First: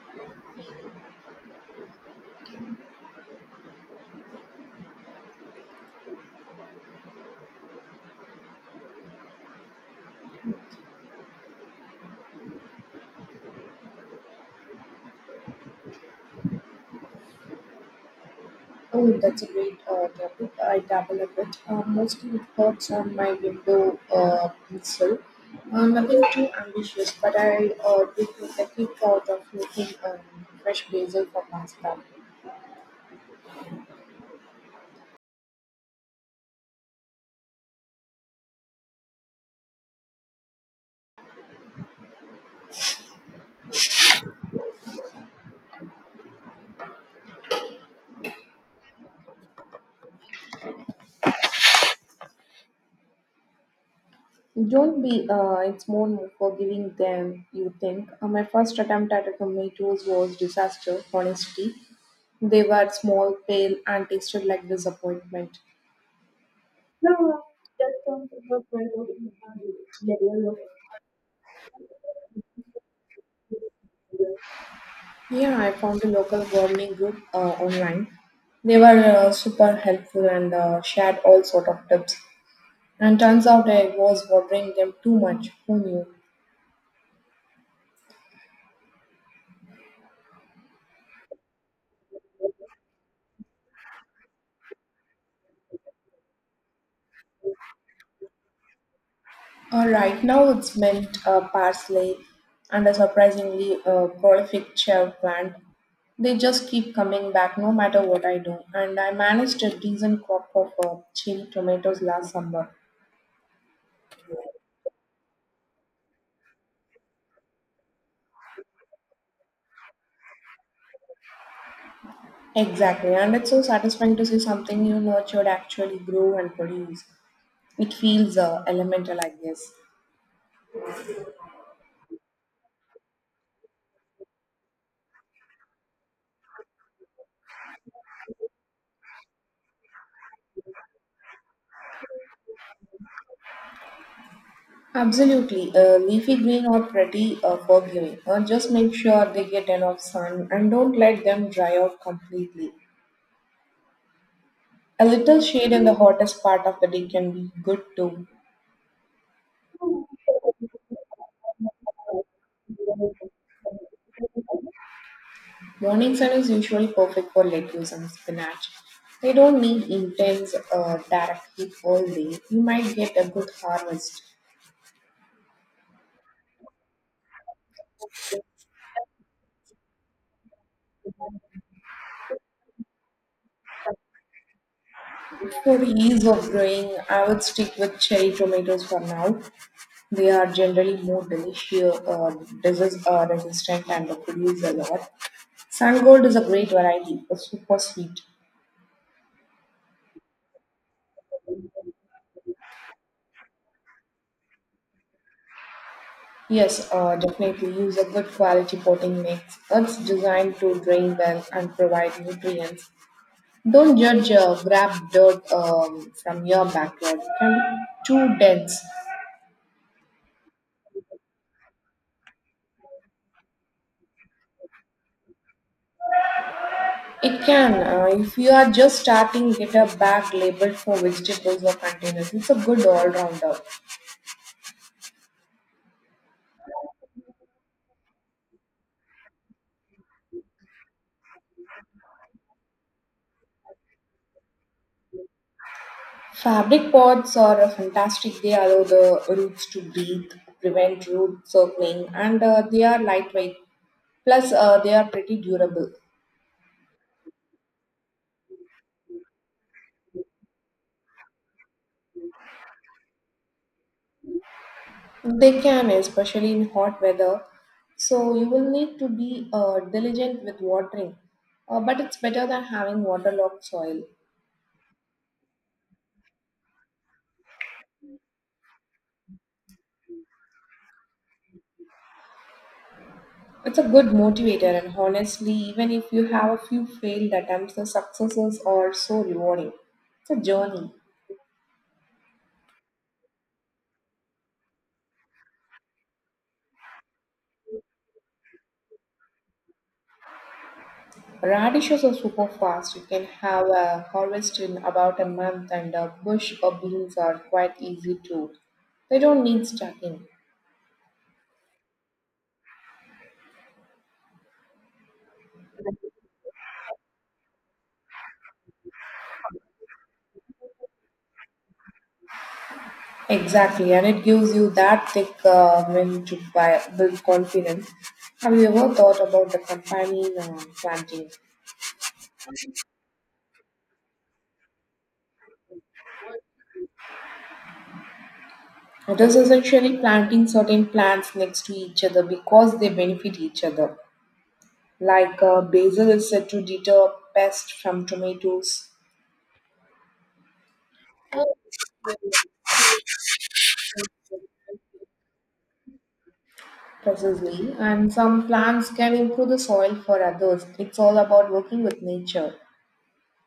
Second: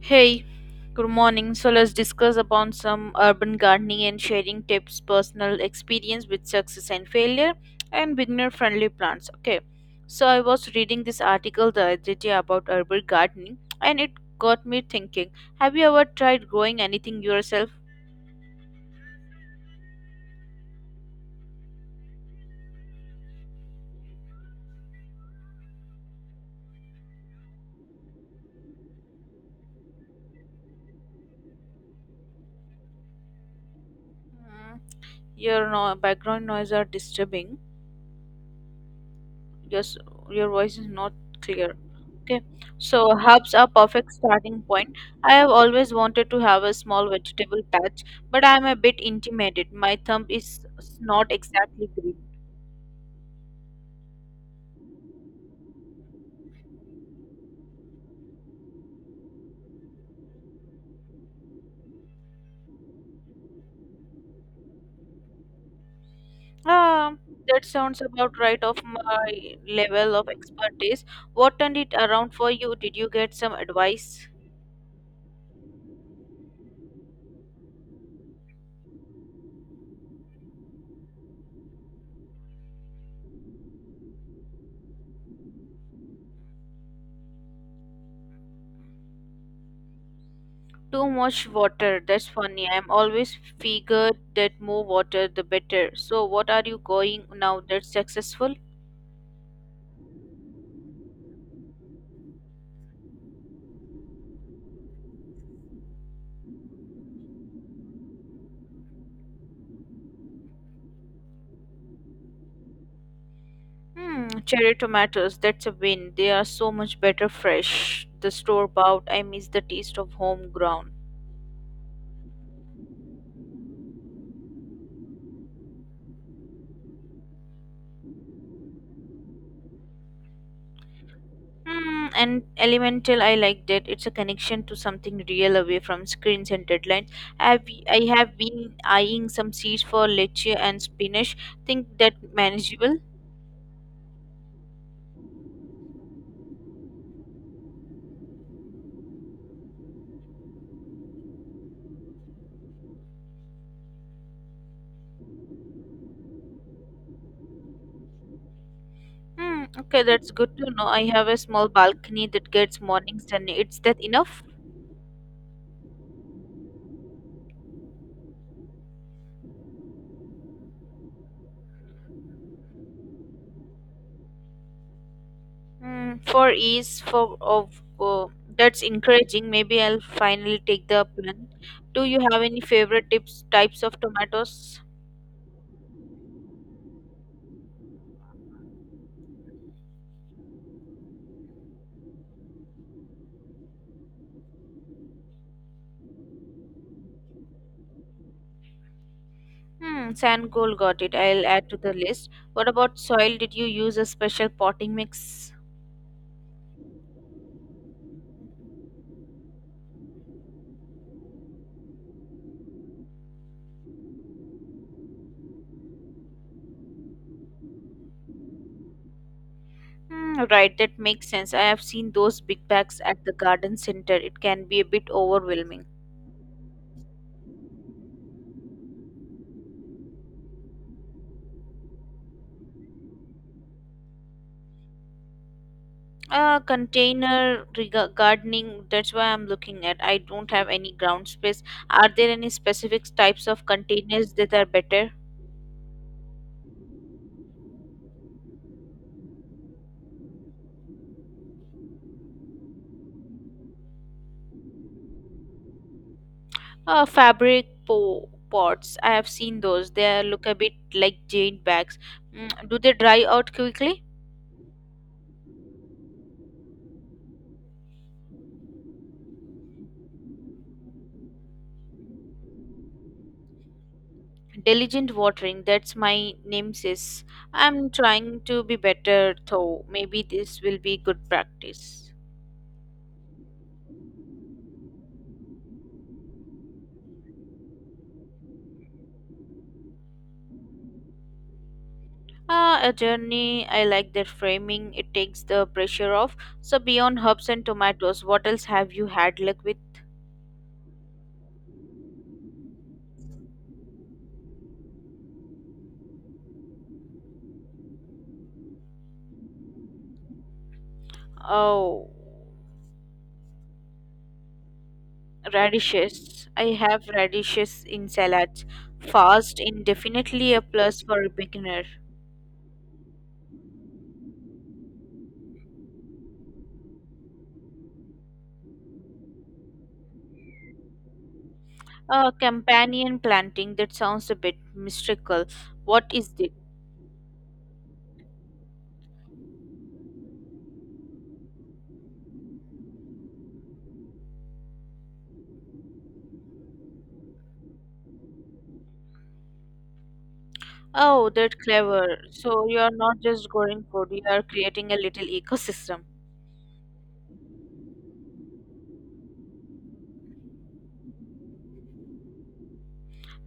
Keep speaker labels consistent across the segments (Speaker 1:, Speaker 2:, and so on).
Speaker 1: Hey, good morning. So let's discuss about some urban gardening and sharing tips, personal experience with success and failure, and beginner-friendly plants. Okay, so I was reading this article the other day about urban gardening, and it got me thinking. Have you ever tried growing anything yourself?
Speaker 2: Oh, that's a great topic. I dabble a bit, mostly with thoughts on my window pencil. Nothing too ambitious, but I did with the quick thought of making fresh basil for pasta.
Speaker 1: Mm, your background noise are disturbing. Your your voice is not clear. Okay, so herbs are perfect starting point. I have always wanted to have a small vegetable patch, but I am a bit intimidated. My thumb is not exactly green.
Speaker 2: Don't be, it's more forgiving than you think. My first attempt at a tomatoes was disaster, honestly. They were small, pale, and tasted like disappointment.
Speaker 1: Ah,
Speaker 2: No,
Speaker 1: that
Speaker 2: that
Speaker 1: sounds
Speaker 2: sounds
Speaker 1: about right
Speaker 2: about
Speaker 1: of
Speaker 2: right my
Speaker 1: my
Speaker 2: alley.
Speaker 1: level
Speaker 2: The
Speaker 1: of
Speaker 2: real
Speaker 1: expertise. What turned it around for you? Did you get some advice?
Speaker 2: Yeah, I found a local gardening group online. They were super helpful and shared all sort of tips. And turns out I was watering them too much. Who knew?
Speaker 1: Too much water. That's funny. I'm always figured that more water the better. So what are you going now that's successful?
Speaker 2: All right, now it's mint, parsley, and a surprisingly prolific cherry plant. They just keep coming back no matter what I do, and I managed a decent crop of chili tomatoes last summer.
Speaker 1: Hmm, cherry tomatoes, that's a win. They are so much better fresh. The store bought, I miss the taste of home ground.
Speaker 2: Exactly, and it's so satisfying to see something you nurtured actually grow and produce. It feels elemental, I guess.
Speaker 1: Hmm, and elemental, I like that. It's a connection to something real away from screens and deadlines. I've, I have been eyeing some seeds for leche and spinach. Think that manageable?
Speaker 2: Absolutely. Leafy green are pretty forgiving. Just make sure they get enough sun and don't let them dry out completely. A little shade in the hottest part of the day can be good too.
Speaker 1: Hmm, okay, that's good to know. I have a small balcony that gets morning sun. It's that enough?
Speaker 2: Morning sun is usually perfect for lettuce and spinach. They don't need intense direct heat all day. You might get a good harvest.
Speaker 1: Mm, for ease for of oh, that's encouraging. Maybe I'll finally take the plan. Do you have any favorite tips types of tomatoes?
Speaker 2: For the ease of growing, I would stick with cherry tomatoes for now. They are generally more delicious, disease resistant, and they produce a lot. Gold is a great variety, super sweet.
Speaker 1: Hmm, sand gold got it. I'll add to the list. What about soil? Did you use a special potting mix?
Speaker 2: Yes, definitely use a good quality potting mix. It's designed to drain well and provide nutrients. Don't judge grab dirt from your backyard. It can be too dense.
Speaker 1: Hmm, right, that makes sense. I have seen those big bags at the garden center. It can be a bit overwhelming.
Speaker 2: It can. If you are just starting, get a bag labeled for vegetables or containers. It's a good all rounder.
Speaker 1: Container gardening, that's why I'm looking at. I don't have any ground space. Are there any specific types of containers that are better?
Speaker 2: Fabric pods are a fantastic. They allow the roots to breathe, prevent root circling, and they are lightweight. Plus, they are pretty durable.
Speaker 1: Fabric pots, I have seen those. They look a bit like jade bags. Mm, do they dry out quickly?
Speaker 2: They can, especially in hot weather. So, you will need to be diligent with watering, but it's better than having waterlogged soil.
Speaker 1: Diligent watering, that's my nemesis. I'm trying to be better though. Maybe this will be good practice.
Speaker 2: It's a good motivator, and honestly, even if you have a few failed attempts, the successes are so rewarding. It's a journey.
Speaker 1: A journey, I like that framing. It takes the pressure off. So, beyond herbs and tomatoes, what else have you had luck with?
Speaker 2: Radishes are super fast. You can have a harvest in about a month, and bush or beans are quite easy too. They don't need stacking.
Speaker 1: Oh, radishes. I have radishes in salads. Fast, indefinitely a plus for a beginner.
Speaker 2: Exactly, and it gives you that thick wind to buy, build confidence. Have you ever thought about the companion planting?
Speaker 1: Companion planting, that sounds a bit mystical. What is it?
Speaker 2: It is essentially planting certain plants next to each other because they benefit each other. Like basil is said to deter pests from tomatoes.
Speaker 1: Oh, that's clever. So, you are not just growing food, you are creating a little ecosystem.
Speaker 2: Precisely, and some plants can improve the soil for others. It's all about working with nature.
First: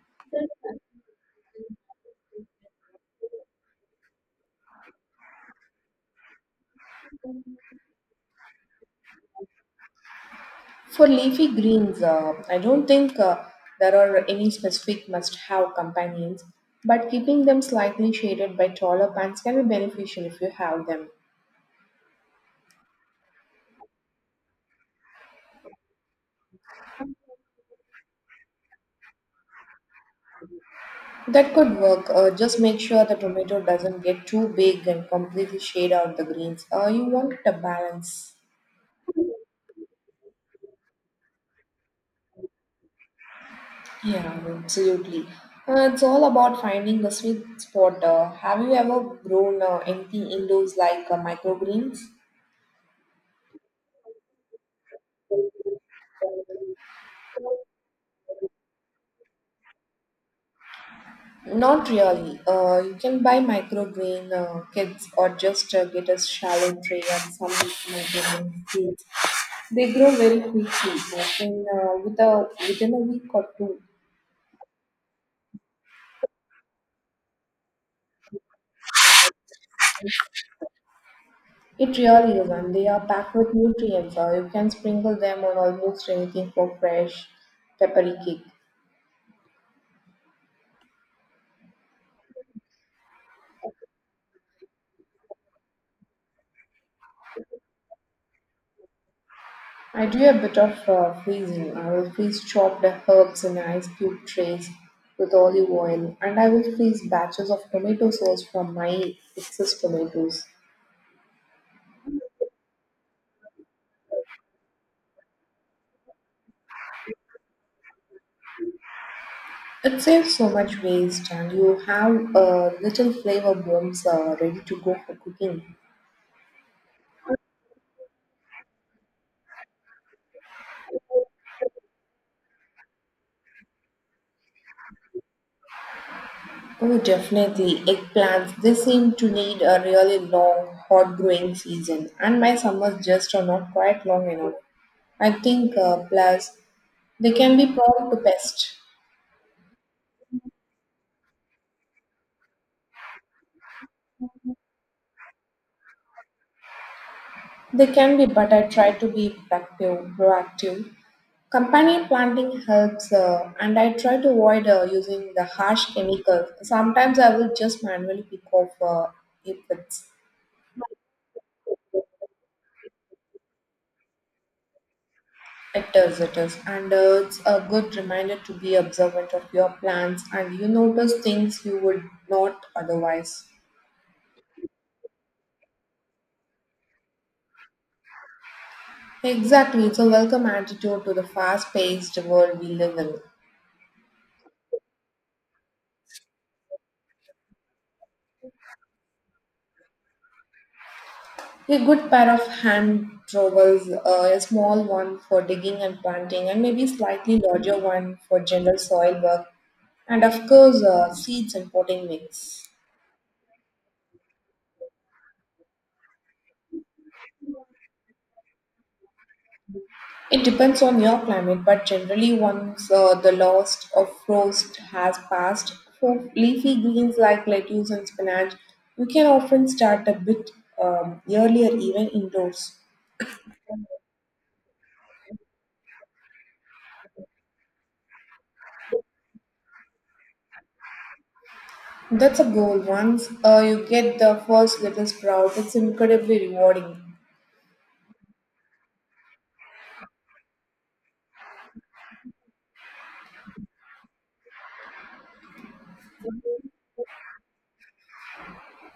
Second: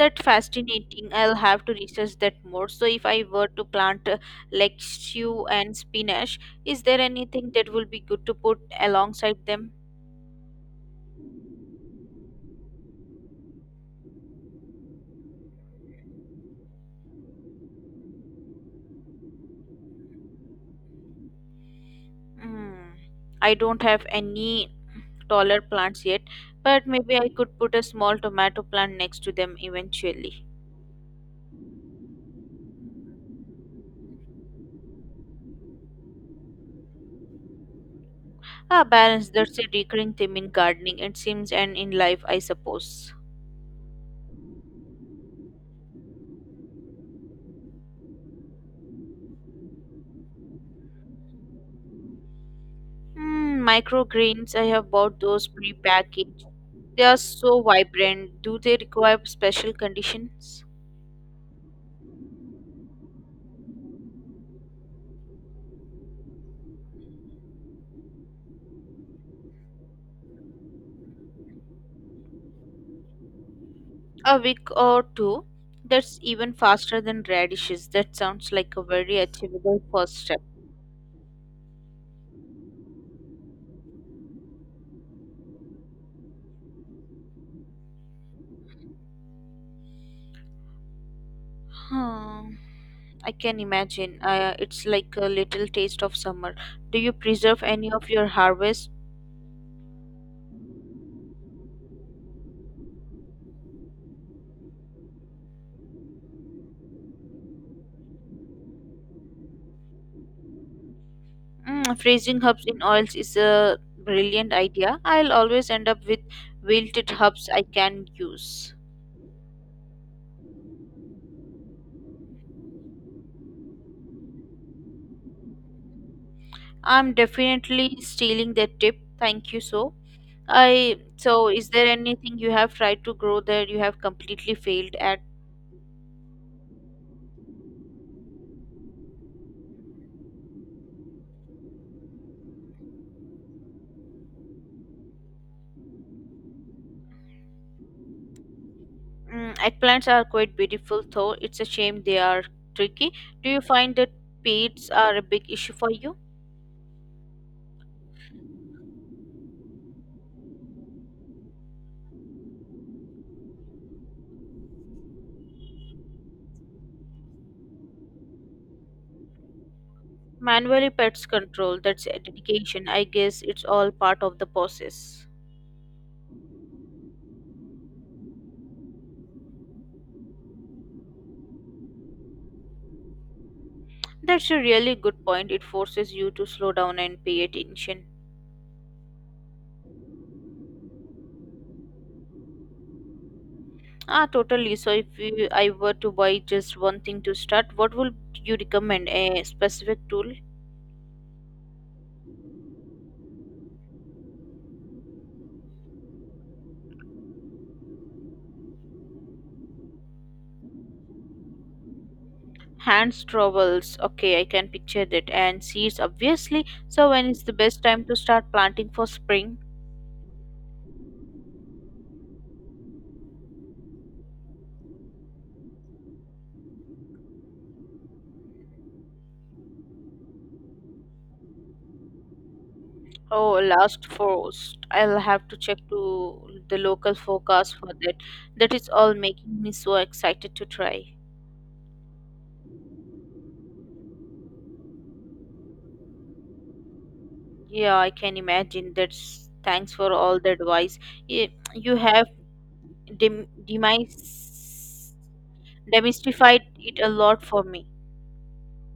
Speaker 1: That fascinating, I'll have to research that more. So if I were to plant like stew and spinach, is there anything that will be good to put alongside them?
Speaker 2: For leafy greens, I don't think there are any specific must have companions, but keeping them slightly shaded by taller plants can be beneficial if you have them.
Speaker 1: Hmm. I don't have any taller plants yet, but maybe I could put a small tomato plant next to them eventually.
Speaker 2: That could work. Just make sure the tomato doesn't get too big and completely shade out the greens. You want a balance.
Speaker 1: Ah, balance, that's a recurring theme in gardening it seems, and in life I suppose.
Speaker 2: Yeah, absolutely. It's all about finding the sweet spot. Have you ever grown anything indoors like microgreens?
Speaker 1: Mm, microgreens, I have bought those pre-packaged. They are so vibrant. Do they require special conditions?
Speaker 2: Not really. You can buy microgreen kits or just get a shallow tray and some microgreen seeds. They grow very quickly, often with within a week or two.
Speaker 1: A week or two. That's even faster than radishes. That sounds like a very achievable first step.
Speaker 2: It really is, and they are packed with nutrients, so you can sprinkle them on almost anything for fresh, peppery cake.
Speaker 1: Hmm, I can imagine. It's like a little taste of summer. Do you preserve any of your harvest?
Speaker 2: I do a bit of freezing. I will freeze chopped herbs in ice cube trays with olive oil, and I will freeze batches of tomato sauce from my excess tomatoes.
Speaker 1: Mm, freezing herbs in oils is a brilliant idea. I'll always end up with wilted herbs I can use.
Speaker 2: It saves so much waste, and you have little flavor bombs ready to go for cooking.
Speaker 1: I'm definitely stealing that tip. Thank you so. I so, is there anything you have tried to grow that you have completely failed at?
Speaker 2: Oh, definitely. Eggplants, they seem to need a really long, hot growing season, and my summers just are not quite long enough. I think, plus, they can be prone to pests.
Speaker 1: Mm, eggplants are quite beautiful though. It's a shame they are tricky. Do you find that pests are a big issue for you?
Speaker 2: They can be, but I try to be proactive. Companion planting helps, and I try to avoid using the harsh chemicals. Sometimes I will just manually pick off if it's
Speaker 1: Manually pets control, that's a dedication. I guess it's all part of the process.
Speaker 2: It is, it is. And it's a good reminder to be observant of your plans and you notice things you would not otherwise.
Speaker 1: That's a really good point. It forces you to slow down and pay attention.
Speaker 2: Exactly, it's a welcome attitude to the fast paced world we live in.
Speaker 1: Ah, totally. So, if you, I were to buy just one thing to start, what would you recommend? A specific tool?
Speaker 2: A good pair of hand trowels, a small one for digging and planting, and maybe slightly larger one for general soil work, and of course, seeds and potting mix.
Speaker 1: Hands trowels. Okay, I can picture that. And seeds, obviously. So, when is the best time to start planting for spring?
Speaker 2: It depends on your climate, but generally, once the last of frost has passed, for leafy greens like lettuce and spinach, you can often start a bit earlier, even indoors.
Speaker 1: Oh, last frost. I'll have to check to the local forecast for that. That is all making me so excited to try.
Speaker 2: That's a goal. Once you get the first little sprout, it's incredibly rewarding.
Speaker 1: Yeah, I can imagine. That's thanks for all the advice. Y- You have dem- demise demystified it a lot for me.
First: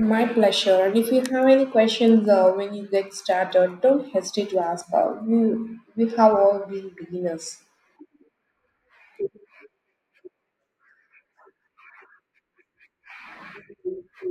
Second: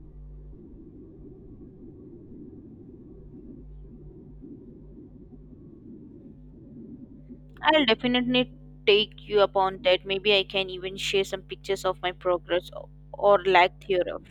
Speaker 2: My pleasure. And if you have any questions when you get started, don't hesitate to ask. We have all been beginners.
Speaker 1: I'll definitely take you upon that. Maybe I can even share some pictures of my progress or lack thereof.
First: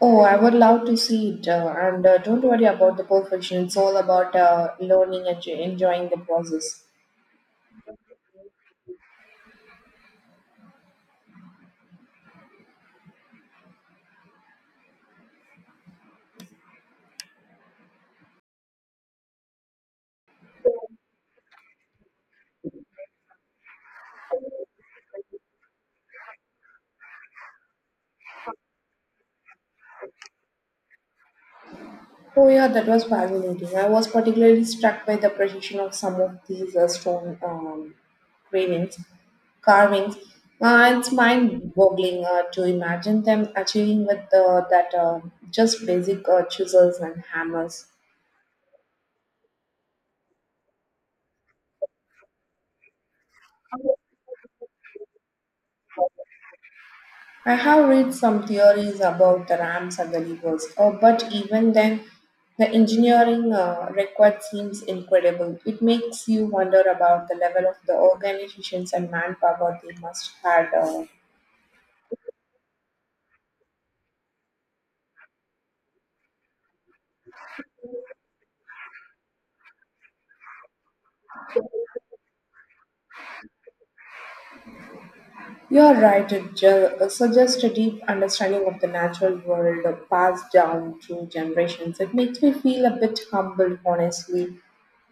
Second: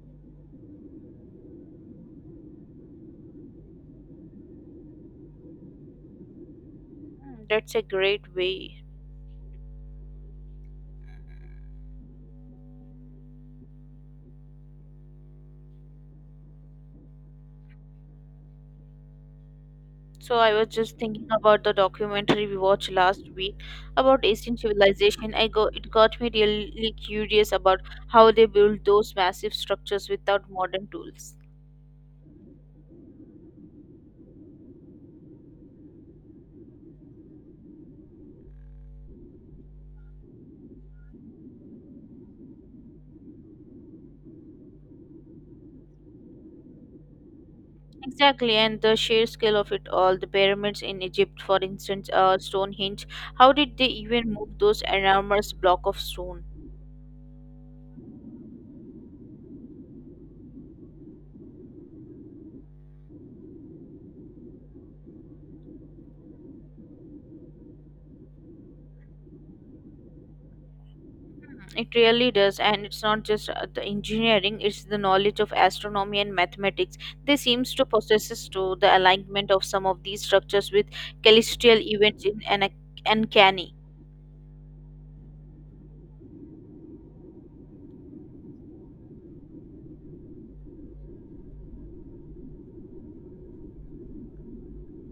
Speaker 2: Oh, I would love to see it. And don't worry about the perfection. It's all about learning and enjoying the process.
Speaker 1: Hmm, that's a great way. So I was just thinking about the documentary we watched last week about ancient civilization. I go it got me really curious about how they built those massive structures without modern tools.
Speaker 2: Oh, yeah, that was fascinating. I was particularly struck by the precision of some of these stone carvings. carvings. It's mind-boggling to imagine them achieving with that just basic chisels and hammers.
Speaker 1: Exactly, and the sheer scale of it all. The pyramids in Egypt, for instance, Stonehenge. How did they even move those enormous block of stone?
Speaker 2: I have read some theories about the ramps and the levers, but even then, the engineering required seems incredible. It makes you wonder about the level of the organizations and manpower they must have.
Speaker 1: It really does, and it's not just the engineering; it's the knowledge of astronomy and mathematics. They seems to possess to the alignment of some of these structures with celestial events in an uncanny.
Speaker 2: You are right, it suggests a deep understanding of the natural world passed down through generations. It makes me feel a bit humbled, honestly,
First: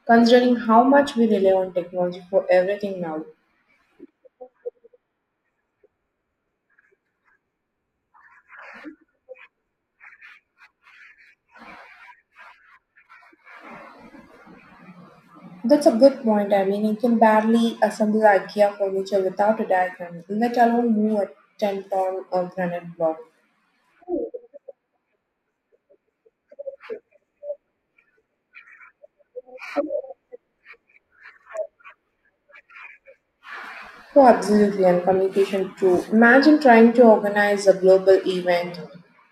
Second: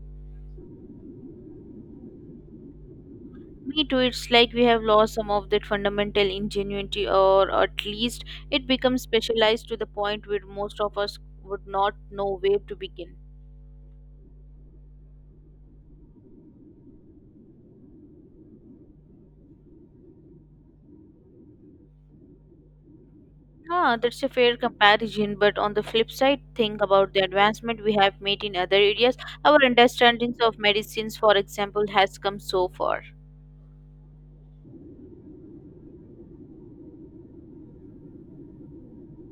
Speaker 2: considering how much we rely on technology for everything now.
Speaker 1: Me too, it's like we have lost some of that fundamental ingenuity, or at least it becomes specialized to the point where most of us would not know where to begin.
Speaker 2: That's a good point. I mean, you can barely assemble IKEA furniture without a diagram, let alone move a 10 ton granite block.
Speaker 1: Ah, that's a fair comparison, but on the flip side, think about the advancement we have made in other areas. Our understandings of medicines, for example, has come so far.
Speaker 2: Oh, absolutely, and communication too. Imagine trying to organize a global event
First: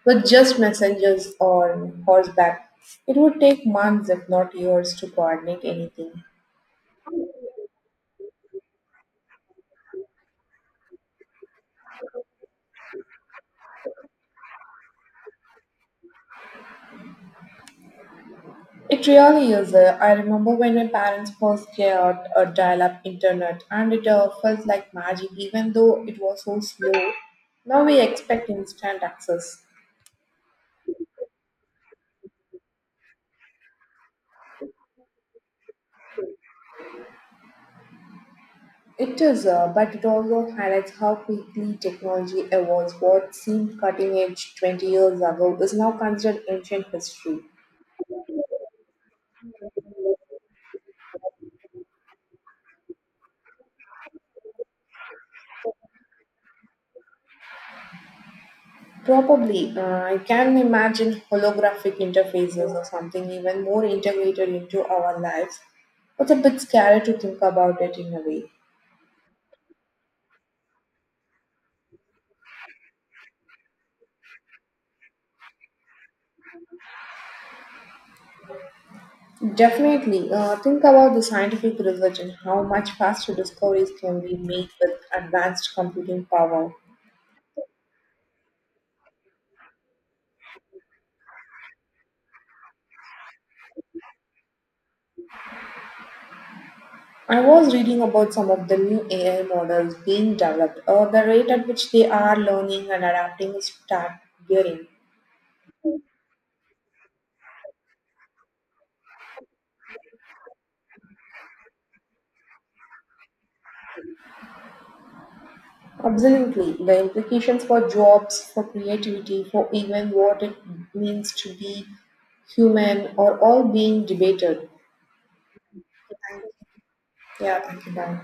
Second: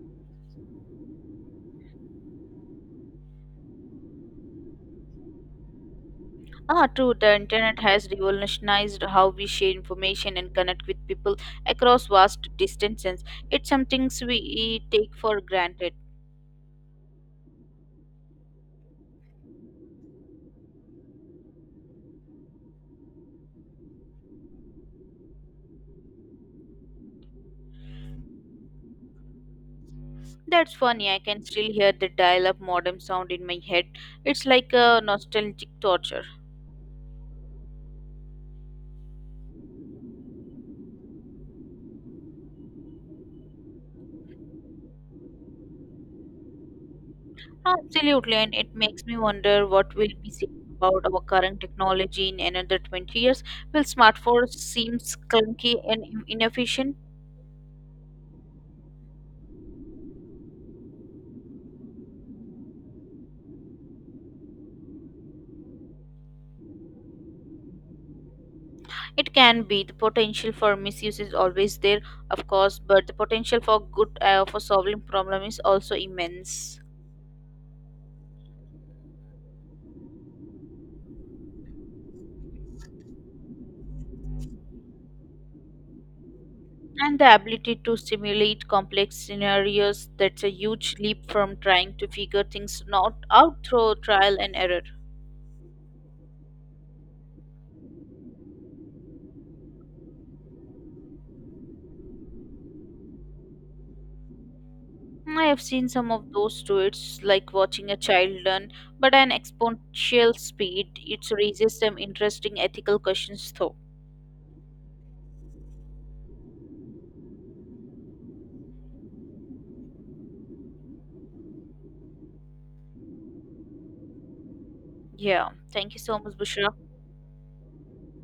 Speaker 2: with just messengers on horseback. It would take months, if not years, to coordinate anything.
Speaker 1: Ah, true, the internet has revolutionized how we share information and connect with people across vast distances. It's something we take for granted.
Speaker 2: It really is. I remember when my parents first got a dial-up internet, and it felt like magic, even though it was so slow. Now we expect instant access.
Speaker 1: That's funny. I can still hear the dial-up modem sound in my head. It's like a nostalgic torture.
Speaker 2: It is, but it also highlights how quickly technology evolves. What seemed cutting edge 20 years ago is now considered ancient history.
Speaker 1: Absolutely, and it makes me wonder what we'll be saying about our current technology in another 20 years. Will smartphones seem clunky and inefficient?
Speaker 2: Probably, I can imagine holographic interfaces or something even more integrated into our lives. It's a bit scary to think about it in a way.
Speaker 1: It can be. The potential for misuse is always there, of course, but the potential for good, for solving problem is also immense.
Speaker 2: Definitely. Think about the scientific revolution, how much faster discoveries can be made with advanced computing power.
Speaker 1: And the ability to simulate complex scenarios, that's a huge leap from trying to figure things not out through trial and error.
Speaker 2: I was reading about some of the new AI models being developed, or the rate at which they are learning and adapting is staggering.
Speaker 1: I have seen some of those too. It's like watching a child learn but an exponential speed. It raises some interesting ethical questions though.
Speaker 2: Absolutely. The implications for jobs, for creativity, for even what it means to be human are all being debated.
Speaker 1: Yeah, thank you so much Bushra.
Speaker 2: Yeah, thank you. Bye.